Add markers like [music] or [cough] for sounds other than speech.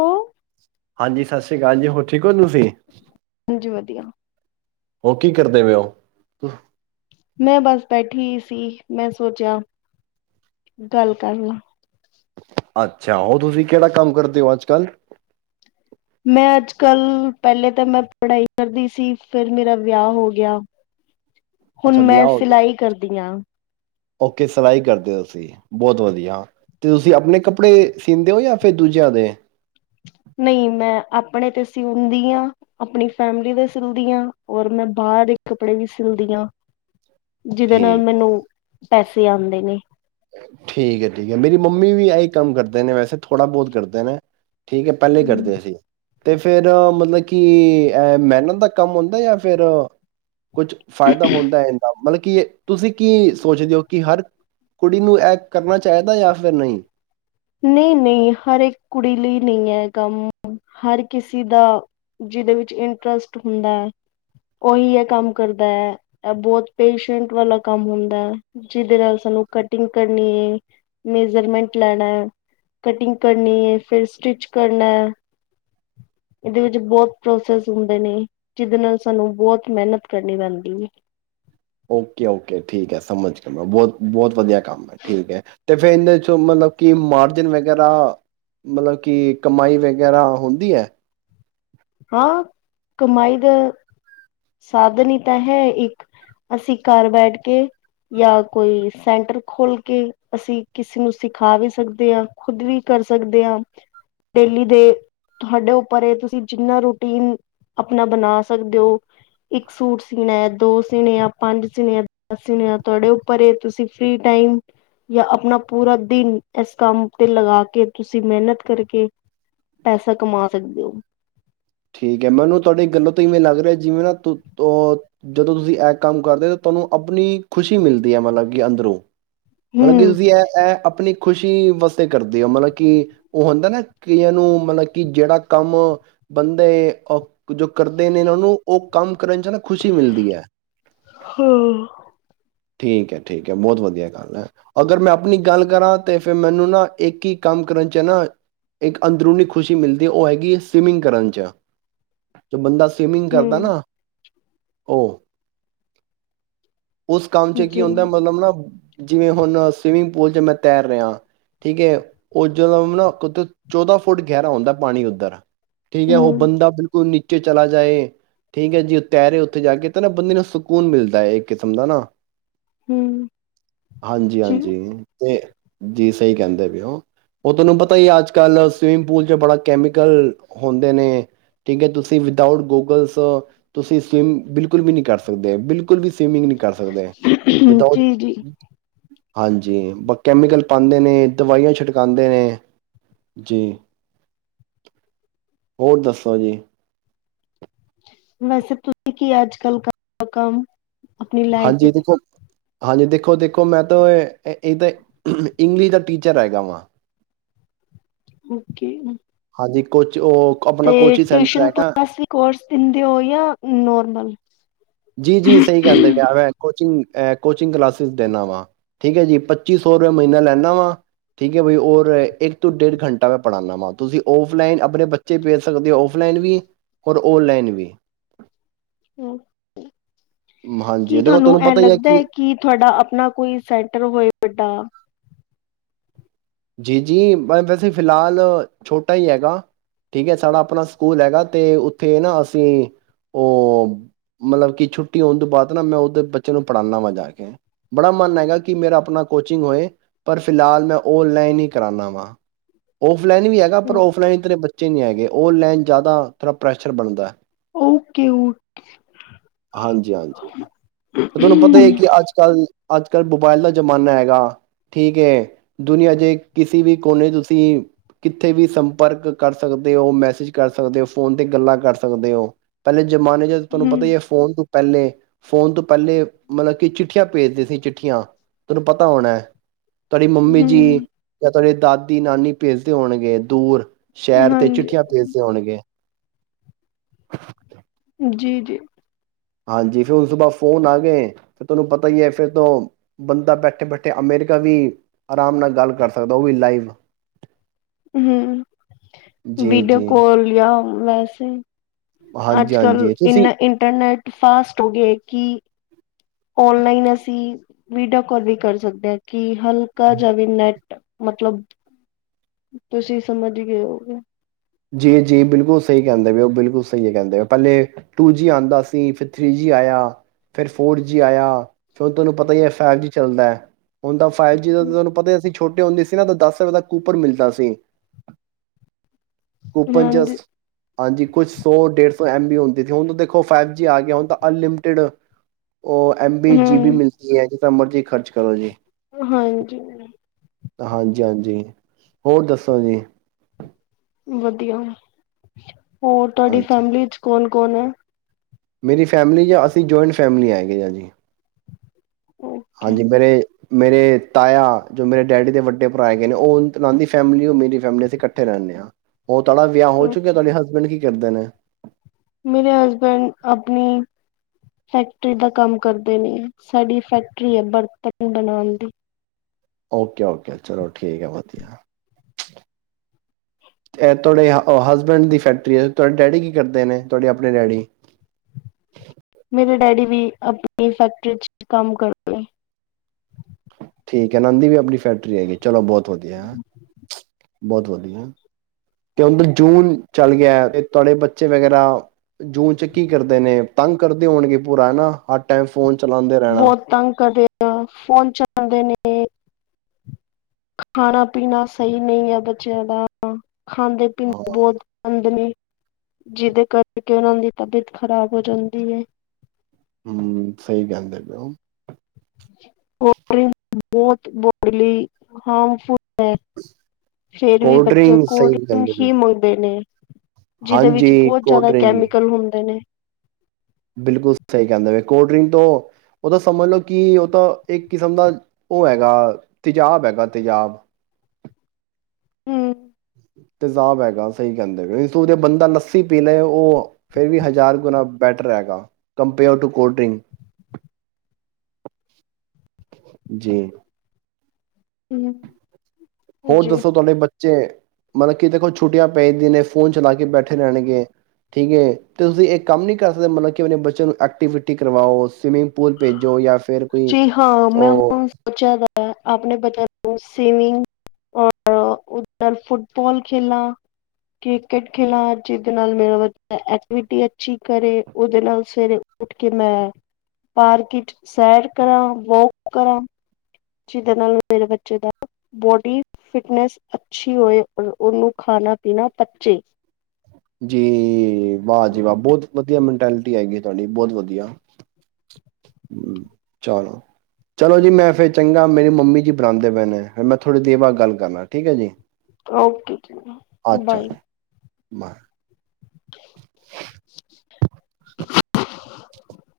ਹਾਂਜੀ ਹਾਂਜੀ ਸਤਿ ਸ੍ਰੀ ਅਕਾਲ ਜੀ ਹੋਰ ਠੀਕ ਹੋ ਤੁਸੀਂ। ਹਾਂਜੀ ਵਧੀਆ। ਹੋਰ ਕੀ ਕਰਦੇ ਪਏ ਉ [inaudible] ਮੈਂ ਬਸ ਬੈਠੀ ਹੀ ਸੀ ਮੈਂ ਸੋਚਿਆ ਗੱਲ ਕਰ ਲਾ। ਅੱਛਾ ਉਹ ਤੁਸੀਂ ਕਿਹੜਾ ਕੰਮ ਕਰਦੇ ਹੋ ਅੱਜ ਕੱਲ ਮੈਂ ਅੱਜ ਕੱਲ ਪਹਿਲੇ ਤਾਂ ਮੈਂ ਪੜ੍ਹਾਈ ਕਰਦੀ ਸੀ ਫਿਰ ਮੇਰਾ ਵਿਆਹ ਹੋ ਗਿਆ। ਹੁਣ ਅੱਛਾ ਮੈਂ ਵਿਆਹ ਹੋ ਗਿਆ ਸਿਲਾਈ ਕਰਦੀ ਹਾਂ। ਓਕੇ ਸਿਲਾਈ ਕਰਦੇ ਹੋ ਤੁਸੀਂ ਬਹੁਤ ਵਧੀਆ ਤੇ ਤੁਸੀਂ ਆਪਣੇ ਕੱਪੜੇ ਸੀਦੇ ਹੋ ਜਾਂ ਫਿਰ ਦੂਜਿਆਂ ਦੇ। ਨਹੀਂ ਮੈਂ ਆਪਣੇ ਤੇ ਸਿਉਂਦੀ ਹਾਂ ਆਪਣੀ ਫੈਮਲੀ ਦੇ ਸਿਲਦੀ ਹਾਂ ਔਰ ਮੈਂ ਬਾਹਰ ਦੇ ਕੱਪੜੇ ਵੀ ਸਿਲਦੀ ਹਾਂ। ਜਿਹਦੇ ਨਾਲ ਠੀਕ ਮੈਨੂੰ ਪੈਸੇ ਆਉਂਦੇ ਨੇ। ਠੀਕ ਹੈ -ਠੀਕ ਹੈ ਮੇਰੀ ਮੰਮੀ ਵੀ ਆਹੀ ਕੰਮ ਕਰਦੇ ਨੇ ਵੈਸੇ ਥੋੜਾ ਬਹੁਤ ਕਰਦੇ ਨੇ। ਠੀਕ ਹੈ ਪਹਿਲੇ ਹੀ ਕਰਦੇ ਸੀਂ। ਤੇ ਫੇਰ ਮਤਲਬ ਕਿ ਮਿਹਨਤ ਦਾ ਕੰਮ ਹੁੰਦਾ ਜਾਂ ਫਿਰ ਕੁਛ ਫਾਇਦਾ ਹੁੰਦਾ ਹੈ ਇਦਾ। ਮਤਲਬ ਕੀ ਤੁਸੀਂ ਕੀ ਸੋਚਦੇ ਹੋ ਕਿ ਹਰ ਕੁੜੀ ਨੂੰ ਇਹ ਕਰਨਾ ਚਾਹੀਦਾ ਜਾਂ ਫਿਰ ਨਹੀਂ। ਨਹੀਂ -ਨਹੀਂ ਹਰ ਇੱਕ ਕੁੜੀ ਲਈ ਨਹੀਂ ਹੈ ਇਹ ਕੰਮ ਹਰ ਕਿਸੇ ਦਾ ਜਿਹਦੇ ਵਿੱਚ ਇੰਟਰਸਟ ਹੁੰਦਾ ਹੈ, ਉਹੀ ਇਹ ਕੰਮ ਕਰਦਾ ਹੈ ਇਹ ਬਹੁਤ ਪੇਸ਼ੈਂਟ ਵਾਲਾ ਕੰਮ ਹੁੰਦਾ ਹੈ ਜਿਹਦੇ ਨਾਲ ਸਾਨੂੰ ਕਟਿੰਗ ਕਰਨੀ ਹੈ, ਮੇਜਰਮੈਂਟ ਲੈਣਾ। ਕਟਿੰਗ ਕਰਨੀ ਹੈ, ਫਿਰ ਸਟਿਚ ਕਰਨਾ ਇਹਦੇ ਵਿੱਚ ਬਹੁਤ ਪ੍ਰੋਸੈਸ ਹੁੰਦੇ ਨੇ, ਜਿਹਦੇ ਨਾਲ ਸਾਨੂੰ ਬਹੁਤ ਮਿਹਨਤ ਕਰਨੀ ਪੈਂਦੀ ਏ। ਓਕੇ -ਓਕੇ ਠੀਕ ਹੈ ਸਮਝ ਕੇ ਮੈਂ ਬਹੁਤ ਬਹੁਤ ਵਧੀਆ ਕੰਮ ਹੈ ਠੀਕ ਹੈ। ਅੰਦੇ ਫਿਰ ਇਹਦੇ 'ਚੋਂ ਮਤਲਬ ਕਿ ਮਾਰਜਨ ਵਗੈਰਾ ਮਤਲਬ ਕਿ ਕਮਾਈ ਵਗੈਰਾ ਹੁੰਦੀ ਐ। ਹਾਂ ਕਮਾਈ ਦਾ ਸਾਧਨ ਹੀ ਤਾਂ ਹੈ, ਇੱਕ ਅਸੀਂ ਘਰ ਬੈਠ ਕੇ ਜਾਂ ਕੋਈ ਸੈਂਟਰ ਖੋਲ ਕੇ ਅਸੀਂ ਕਿਸੇ ਨੂੰ ਸਿਖਾ ਵੀ ਸਕਦੇ ਆਂ, ਖੁਦ ਵੀ ਕਰ ਸਕਦੇ ਹਾਂ ਡੇਲੀ ਦੇ ਤੁਹਾਡੇ ਉੱਪਰ ਇਹ ਤੁਸੀਂ ਜਿੰਨਾ ਰੂਟੀਨ ਆਪਣਾ ਬਣਾ ਸਕਦੇ ਹੋ, ਇੱਕ ਸੂਟ ਸੀਣਾ ਆ ਦੋ ਸੀਣੇ ਆ ਪੰਜ ਸੀਣੇ ਆ ਦਸ ਸੀਨ ਆ ਤੁਹਾਡੇ ਉਪਰ ਤੁਸੀ ਫਰੀ ਟਾਈਮ ਯ ਆਪਣਾ ਪੂਰਾ ਦਿਨ ਇਸ ਕੰਮ ਤੇ ਲਗਾ ਕੇ ਤੁਸੀਂ ਮੇਹਨਤ ਕਰਕੇ ਪੈਸਾ ਕਮਾ ਸਕਦੇ ਹੋ। ਠੀਕ ਹੈ ਮੈਨੂੰ ਤੁਹਾਡੀੇ ਗੱਲੋਂ ਤੋਂ ਇਵੇਂ ਲੱਗ ਰਿਹਾ ਜਿਵੇਂ ਨਾ ਜਦੋਂ ਤੁਸੀਂ ਇੱਕ ਕੰਮ ਕਰਦੇ ਤਾਂ ਤੁਹਾਨੂੰ ਆਪਣੀ ਖ਼ੁਸ਼ੀ ਮਿਲਦੀ ਹੈ। ਮਤਲਬ ਕਿ ਅੰਦਰੋਂ। ਮਤਲਬ ਕਿ ਹੂੰ, ਤੁਸੀਂ ਇਹ ਆਪਣੀ ਖੁਸ਼ੀ ਵਾਸਤੇ ਕਰਦੇ ਆਂ ਮਤਲਬ ਕਿ ਔ ਹੁੰਦਾ ਨਾ ਕਈਆਂ ਨੂੰ ਮਤਲਬ ਕਿ ਜੇੜਾ ਕੰਮ ਬੰਦੇ ਅ ਜੋ ਕਰਦੇ ਨੇ ਨਾ ਔਨਾਂ ਨੂੰ ਔ ਕੰਮ ਕਰਨ ਚ ਨਾ ਖੁਸ਼ੀ ਮਿਲਦੀ ਐ। ਹੰ ਠੀਕ ਐ, ਠੀਕ ਐ, ਬੌਤ ਵਧੀਆ ਗੱਲ ਐ, ਅਗਰ ਮੈਂ ਆਪਨੀ ਗੱਲ ਕਰਾਂ ਤੇ ਫੇਰ ਮੈਨੂੰ ਨਾ ਇੱਕ ਈ ਕੰਮ ਕਰਨ ਚ ਨਾ ਇੱਕ ਅੰਦਰੂਨੀ ਖੁਸ਼ੀ ਮਿਲਦੀ ਔ ਹੈਗੀ ਐ ਸਵਿਮਿੰਗ ਕਰਨ 'ਚ ਜੋ ਬੰਦਾ ਸਵਿਮਿੰਗ ਕਰਦਾ ਨਾ। ਔ ਉਸ ਕੰਮ ਚ ਕੀ ਜੀ, ਹੁੰਦਾ ਮਤਲਬ ਨਾ ਜਿਵੇਂ ਹੁਨ ਸਵੀਮਿੰਗ ਪੂਲ ਚ ਮੈਂ ਤੈਰ ਰਿਆਂ ਠੀਕ ਐ, ਉਹ ਜਦੋਂ ਨਾ ਚੌਦਾਂ ਫੁੱਟ ਗੈਰਾ ਹੁੰਦਾ ਪਾਨੀ ਔਧਰ। ਠੀਕ ਐ ਔ ਹੂੰ, ਬੰਦਾ ਬਿਲਕੁਲ ਨੀ ਚੇ ਚਲਾ ਜਾਏ ਠੀਕ ਐ ਜੇ ਤੈਰੇ ਔਥੇ ਜਾ ਕੇ ਤੇ ਨਾ ਬੰਦੇ ਨੂੰ ਸਕੂਨ ਮਿਲਦਾ ਏ ਇੱਕ ਕਿਸਮ ਦਾ ਨਾ। ਹੂੰ। ਜੀ, ਹਾਂਜੀ-ਹਾਂਜੀ ਤੇ। ਜੀ ਸਈ ਕੇਂਦੇ ਪਏ ਔਂ ਔ ਤੁਆਨੂੰ ਪਤਾ ਈ ਏ ਅੱਜ-ਕੱਲ ਸਵੀਮਿੰਗ ਪੂਲ ਚ ਬੜਾ ਕੈਮੀਕਲ ਹੁੰਦੇ ਨੇ ਠੀਕ ਏ ਤੁਸੀਂ ਵਿਦਊਟ ਗੂਗਲਸ ਤੁਸੀਂ ਸਵਿਮ ਬਿਲਕੁਲ ਵੀ ਨੀ ਕਰ ਸਕਦੇ ਬਿਲਕੁਲ ਵੀ ਸਵੀਮਿੰਗ ਨ ਜੀ-ਜੀ ਹਾਂਜੀ ਬ ਕੈਮੀਕਲ ਪਾਂਦੇ ਨੇ ਦਵਾਈਆਂ ਛਿੜਕਾਂਦੇ ਨੇ ਜੀ ਹੋਰ ਦੱਸੋ ਜੀ। ਵੈਸੇ ਤੁਸੀਂ ਕੀ ਅੱਜ ਕਰਦੇ ਕੰਮ ਅਪਨੀ ਲਾਈਫ਼ ਵਿੱਚ ਹਾਂਜੀ ਦੇਖੋ ਦੇਖੋ ਮੈਂ ਤਾਂ ਇ ਤਾਂ ਇੰਗਲਿਸ਼ ਦਾ ਟੀਚਰ ਹੈਗਾ ਵਾਂ। ਔਕੇ। ਜੀ ਕੁ ਤੇ ਟਿਊਸ਼ਨ ਕਲਾਸ ਵੀ ਕੋਰਸ ਦਿੰਦੇ ਹੋ ਯਾ ਨੋਰਮਲ ਜੀ-ਜੀ, ਸਈ ਕਹਿੰਦੇ ਪਏ ਐਵੇਂ ਕੋਚਿੰਗ ਐ ਕੋਚਿੰਗ ਕਲਾਸਿਸ ਦਿਨਾਂ ਵਾ, ਠੀਕ ਹੈ ਜੀ! ਪੱਚੀ ਸੌ ਰੁਪਆ ਮਹੀਨਾ ਲੈਨਾਂ ਵਾਂ। ਠੀਕ ਐ ਬਾਈ, ਔਰ ਇੱਕ ਤੋਂ ਡੇਢ ਘੰਟਾ ਮੈਂ ਪੜ੍ਹਾਦਾ ਵਾਂ ਤੁਸੀਂ ਔਫਲਾਈਨ ਆਪਨੇ ਬੱਚੇ ਭੇਜ ਸਕਦੇ ਹੋ ਔਫਲਾਈਨ ਵੀ, ਹੌਰ ਔਨਲਾਈਨ ਵੀ। ਹੰ ਕੀ ਹਾਂਜੀ ਦੇਖੋ ਤੁਹਾਨੂੰ ਐ ਪਤਾ ਹੀ ਹੈ ਲੱਗਦਾ ਐ ਕਿ ਤੁਹਾਡਾ ਆਪਨਾ ਕੋਈ ਸੈਂਟਰ ਹੋਏ ਵੱਡਾ। ਜੀ-ਜੀ, ਮੈਂ ਵੈਸੇ ਫਿਲਹਾਲ ਛੋਟਾ ਈ ਹੈਗਾਂ ਠੀਕ ਹੈ ਸਾਡਾ ਆਪਨਾ ਸਕੂਲ ਹੈਗਾ ਤੇ ਉੱਥੇ ਨਾ ਅਸੀਂ ਔ ਮਤਲਬ ਕਿ ਛੁੱਟੀ ਹੋਣ ਤੋਂ ਬਾਦ ਨਾ ਮੈਂ ਔਦਰ ਬੱਚਿਆਂ ਨੂੰ ਪੜਾਨਾਂ ਵਾਂ ਜਾ ਕੇ ਬੜਾ ਮਨ ਹੈਗਾ ਕਿ ਮੇਰਾ ਆਪਣਾ ਕੋਚਿੰਗ ਹੋਏ ਪਰ ਫਿਲਹਾਲ ਮੈਂ ਔਨਲਾਈਨ ਈ ਕਰਾਨਾਂ ਵਾਂ ਔਫ ਔਫਲਾਈਨ ਵੀ ਹੈਗਾ ਪਰ ਔਫਲਾਈਨ ਇਤਨੇ ਬ ਬੱਚੇ ਨੀਂ ਹੈਗੇ ਔਨਲਾਈਨ ਜਾਦਾ ਥੌੜਾ ਪ੍ਰੈਸ਼ਰ ਬਨਦੈ ਓਕੇ ਓ ਹੂੰ ਹਾਂਜੀ-ਹਾਂਜੀ, ਤੇ ਤੁਆਨੂੰ ਪਤਾ ਈ ਐ ਕਿ ਅੱਜ-ਕੱਲ੍ਹ ਅੱਜ-ਕੱਲ੍ਹ ਮੋਬਾਇਲ ਦਾ ਜਮਾਨਾ ਹੈਗਾ ਠੀਕ ਏ ਦੁਨੀਆਂ ਦੇ ਕਿਸੇ ਵੀ ਕੋਨੇ ਚ ਤੁਸੀਂ ਕਿੱਥੇ ਵੀ ਸੰਪਰਕ ਕਰ ਸਕਦੇ ਔਂ, ਮੈਸੇਜ ਕਰ ਸਕਦੇ ਔਂ, ਫੋਨ ਤੇ ਗੱਲਾਂ ਕਰ ਸਕਦੇ ਔਂ। ਪਹਿਲੇ ਜ ਜਮਾਨੇ ਚ ਤੁਹਾਨੂੰ ਪਤਾ ਈ ਐ ਫੋਨ ਪਹਿਲੇ ਫੌਨ ਤੋਂ ਪਹਿਲੇ ਮਤਲਬ ਕਿ ਚਿੱਠੀਆਂ ਭੇਜਦੇ ਸੀ ਚਿੱਠੀਆਂ ਤੁਹਾਨੂੰ ਪਤਾ ਹੋਣੈ ਤੁਆਡੀ ਮੰਮੀ ਜੀ ਹੂੰ ਮੈਰਲੇ ਦਾਦੀ ਨਾਨੀ ਭੇਜਦੇ ਹੋਣਗੇ ਦੂਰ ਸ਼ਹਿਰ ਤੇ ਹਾਂਜੀ ਚਿੱਠੀਆਂ ਭੇਜਦੇ ਹੋਣਗੇ [inaudible] ਜੀ- ਜੀ ਹਾਂਜੀ ਫਿਰ ਹੁਣ ਉਸ ਤੋਂ ਬਾਅਦ ਫੋਨ ਆ ਗਏ ਫਿਰ ਤੁਹਾਨੂੰ ਪਤਾ ਹੀ ਹੈ। ਫਿਰ ਤੋਂ ਬੰਦਾ ਬੈਠੇ ਬੈਠੇ ਅਮੇਰੀਕਾ ਵੀ ਆਰਾਮ ਨਾਲ ਗੱਲ ਕਰ ਸਕਦਾ ਉਹ ਵੀ ਲਾਈਵ। ਹਮ ਜੀ ਵੀਡੀਓ ਜੀ ਕੋਲ ਯ ਵੈਸੇ। ਹਾਂਜੀ ਅੱਜ ਕੱਲ ਹਾਂਜੀ ਤੁਸੀਂ ਇਨਾ ਇੰਟਰਨੈਟ। ਫਾਸਟ ਹੋ ਗਏ ਕਿ। ਓਨਲਾਈਨ ਅਸੀਂ ਵੀਡੀਓ ਕੋਲ ਵੀ ਕਰ ਸਕਦੇ ਹਾਂ ਕਿ। ਹਲਕਾ ਜਾਂ ਵੀ ਨੈਟ ਮਤਲਬ ਤੁਸੀਂ ਸਮਝ ਗਏ ਹੋਗੇ। ਜੀ ਜੀ ਬਿਲਕੁਲ ਸਹੀ ਕਹਿੰਦੇ ਪੇ ਉਹ ਬਿਲਕੁਲ ਸਹੀ ਕਹਿੰਦੇ ਪਹਿਲੇ ਟੂ ਜੀ ਆਉਂਦਾ ਸੀ ਫਿਰ ਥ੍ਰੀ ਜੀ ਆਇਆ ਫਿਰ ਫੋਰ ਜੀ ਆਇਆ ਫਿਰ ਤੁਹਾਨੂੰ ਪਤਾ ਹੀ ਹੈ ਫੈਵ ਜੀ ਚੱਲਦੈ ਹੁਣ ਫਾਈਵ ਜੀ ਦਾ ਤੁਹਾਨੂੰ ਪਤਾ ਅਸੀ ਛੋਟੀ ਹੁੰਦੀ ਸੀ ਨਾ ਤਾਂ ਦਸ ਰਪਏ ਦਾ ਕੂਪਰ ਮਿਲਦਾ ਸੀ। ਕੁੂਪਨਚਸ ਹਾਂਜੀ ਹਾਂਜੀ ਕੁਛ ਸੌ ਡੇਢ-ਸੌ ਐਮ-ਬੀ ਹੁੰਦੀ ਸੀ ਹੁਣ ਤਾਂ ਦੇਖੋ ਫਾਈਵ ਜੀ ਆ ਗਿਆ ਹੁਣ ਤਾਂ ਅਨਲਿਮਟਿਡ ਉਹ ਐਮ-ਬੀ ਜੀ-ਬੀ ਹਮ ਮਿਲਦੀ ਹੈ ਮਰਜ਼ੀ ਖਰਚ ਕਰੋ ਜੀ। ਹਾਂਜੀ। ਹਾਂਜੀ-ਹਾਂਜੀ ਹੋਰ ਦੱਸੋ ਜੀ। ਵਧੀਆ। ਹੋਰ ਤੁਹਾਡੀ ਹਾਂਜੀ ਫੈਮਿਲੀ ਚ ਕੌਣ ਕੋਣ ਏ? ਮੇਰੀ ਫੈਮਿਲੀ ਜਾਂ ਅਸੀਂ ਜੁਆਇੰਟ ਫੈਮਲੀ ਹੈਗੇ ਆਂ ਜੀ। ਓਕੇ ਹਾਂਜੀ ਮੇਰੇ ਮੇਰੇ ਤਾਇਆ ਜੋ ਮੇਰੇ ਡੈਡੀ ਦੇ ਵੱਡੇ ਭਰਾ ਹੈਗੇ ਨੇ ਉਹ [unintelligible] ਫੈਮਿਲੀ ਹੋਰ ਮੇਰੀ ਫੈਮਿਲੀ ਅਸੀਂ ਇਕੱਠੇ ਰਹਿਣੇ ਹਾਂ। [unintelligible] ਵਿਆਹ ਹੋ ਚੁੱਕਿਆ ਤੁਹਾਡੇ ਹਸਬੈਂਡ ਕੀ ਕਿਦੇ ਨੇ। ਮੇਰੇ ਹਸਬੈਂਡ ਆਪਣੀ ਫੈਕਟਰੀ ਦਾ ਕੰਮ ਕਰਦੇ ਨੇ ਸਾਡੀ ਫੈਕਟਰੀ ਹੈ ਬਰਤਨ ਬਣਾਉਣ ਦੀ। ਓਕੇ ਓਕੇ ਚਲੋ ਠੀਕ ਆ ਵਧੀਆ ਤੇ ਤੁਹਾਡੇ ਹ-ਹਸਬੈਂਡ ਦੀ ਫੈਕਟਰੀ ਹੈ ਤੁਹਾਡੇ ਡੈਡੀ ਕੀ ਕਰਦੇ ਨੇ ਤੁਹਾਡੀ ਆਪਣੇ ਡੈਡੀ? ਮੇਰੇ ਡੈਡੀ ਵੀ ਆਪਣੀ ਫੈਕਟਰੀ ਚ ਕੰਮ ਕਰਦੇ। ਕਨੰਦ ਦੀ ਵੀ ਆਪਣੀ ਫੈਕਰੀ ਹੈਗੀ ਚਲੋ ਬਹੁਤ ਵਧੀਆ ਬਹੁਤ ਵਧੀਆ ਤੇ ਹੁਣ ਜੂਨ ਚੱਲ ਗਿਆ ਤੇ ਤੁਡੇ ਬੱਚੇ ਵਗੈਰਾ ਜੂਨ ਚ ਕੀ ਕਰਦੇ ਨੇ ਤੰਗ ਕਰਦੇ ਹੋਣਗੇ ਪੂਰਾ ਹੈਨਾ ਹਰ ਟਾਈਮ ਫੋਨ ਚਲਾਉਂਦੇ ਰਹਿਣਾ ਬਹੁਤ ਤੰਗ ਕਰਦੇ ਫੋਨ ਚਲਾਉਂਦੇ ਨੇ ਖਾਣਾ ਪੀਣਾ ਸਹੀ ਨਹੀਂ ਹੈ, ਬੱਚਿਆਂ ਦਾ ਅਪਾ ਖਾਂਦੇ ਹਾਂ ਪੀਂਦੇ ਬਹੁਤ [inaudible] ਨੇ। ਜਿਹਦੇ ਕਰਕੇ ਉਨ੍ਹਾਂ ਦੀ ਤਬੀਅਤ ਖ਼ਰਾਬ ਹੋ ਜਾਂਦੀ ਹੈ। ਹੂੰ ਸਹੀ ਕਹਿੰਦੇ ਪੇ ਉ। [inaudible] ਬਹੁਤ ਬੋ ਲੀ ਹਾਰਮਫੁਲ ਹੈ, ਫੇਰ ਵੀ ਕੋਲਡ ਬੱਚੇ ਡਰਿੰਕ ਸਹੀ ਕੋਲਡਿਕ ਕਹਿੰਦੇ ਪਏ ਹੋ ਹੀ ਮੁਗਦੇ ਨੇ ਜਿਹਦੇ ਵਿੱਚ ਹਾਂਜੀ ਬਹੁਤ ਕੋਲਡ ਜ਼ਿਆਦਾ ਡਰਿੰਕ ਕੈਮੀਕਲ ਹੁੰਦੇ ਨੇ। ਬਿਲਕੁਲ ਸਹੀ ਕਹਿੰਦੇ ਪਏ, ਕੋਲਡ ਡਰਿੰਕ ਤੋਂ ਉਹ ਤਾਂ ਸਮਝ ਲਓ ਕਿ ਉਹ ਤਾਂ ਇੱਕ ਕਿਸਮ ਦਾ ਉਹ ਹੈਗਾ ਤੇਜਾਬ ਹੈਗਾ ਤੇਜ਼ਾਬ। ਹੂੰ ਤੇਜ਼ਾਬ ਹੈਗਾ ਸਹੀ ਕਹਿੰਦੇ ਪਿਉ, ਇਸ ਤੋ ਵਧਿਆ ਬੰਦਾ ਲੱਸੀ ਪੀ ਲੈ ਉਹ ਫਿਰ ਵੀ ਹਜ਼ਾਰ ਗੁਣਾ ਬੈਟਰ ਹੈਗਾ ਕੰਪੇਅਰ ਟੂ ਕੋਲਡਿੰਕ, ਜੀ। ਹੂੰ ਹੋਰ ਜੀ। ਦੱਸੋ ਤੁਹਾਡੇ ਬੱਚੇ ਮਤਲਬ ਕਿ ਦੇਖੋ ਛੁੱਟੀਆਂ ਪੈਂਦੀਆਂ ਨੇ ਫੋਨ ਚਲਾ ਕੇ ਬੈਠੇ ਰਹਿਣਗੇ ਠੀਕ ਹੈ ਅਤੇ ਤੁਸੀਂ ਇਹ ਕੰਮ ਨਹੀਂ ਕਰ ਸਕਦੇ ਮਤਲਬ ਕਿ ਆਪਣੇ ਬੱਚਿਆਂ ਨੂੰ ਐਕਟੀਵਿਟੀ ਕਰਵਾਓ ਸਵੀਮਿੰਗ ਜੀ ਹਾਂ। ਮੈਂ ਉਹ ਹੁਣ ਸੋਚਿਆ ਦਾ ਆਪਣੇ ਬੱਚਿਆਂ ਨੂੰ ਸੀਮਿੰਗ ਔਰ ਉਹਦੇ ਨਾਲ ਫੁੱਟਬਾਲ ਖੇਲਾਂਨਾ, ਕ੍ਰਿਕਟ ਖੇਲਨਾ, ਜਿਹਦੇ ਨਾਲ ਮੇਰਾ ਬੱਚਾ ਐਕਟੀਵਿਟੀ ਅੱਛੀ ਕਰੇ ਉਹਦੇ ਨਾਲ ਸਵੇਰੇ ਉੱਠ ਕੇ ਮੈਂ ਪਾਰਕ ਚ ਸੈਰ ਕਰਾਂ ਵੋਕ ਕਰਾਂ। ਜਿਹਦੇ ਨਾਲ ਮੇਰੇ ਬੱਚੇ ਦਾ ਬੋਡੀ ਫਿਟਨੈਸ ਅੱਛੀ ਹੋਏ, ਉਹਨੂੰ ਖਾਣਾ ਪੀਣਾ ਪਚੇ। ਜੀ, ਵਾਹ ਜੀ, ਵਾਹ ਬਹੁਤ ਵਧੀਆ। ਲੋਕੇਟੀ ਹੈ ਗੀ ਤੁਹਾਡੀ ਬਹੁਤ ਵਧੀਆ ਚਲੋ ਚਲੋ ਜੀ ਮੈਂ ਫਿਰ ਚੰਗਾ ਮੇਰੀ ਮੰਮੀ ਜੀ ਬੁਲਾਦੇ ਪੈਣੇ ਫਿਰ ਮੈਂ ਥੋੜੀ ਦੇਰ ਬਾਅਦ ਗੱਲ ਕਰਨਾ ਠੀਕ ਹੈ ਜੀ। ਓਕੇ। ਅੱਛਾ ਬਾਏ ਜੀ [inaudible] [unintelligible]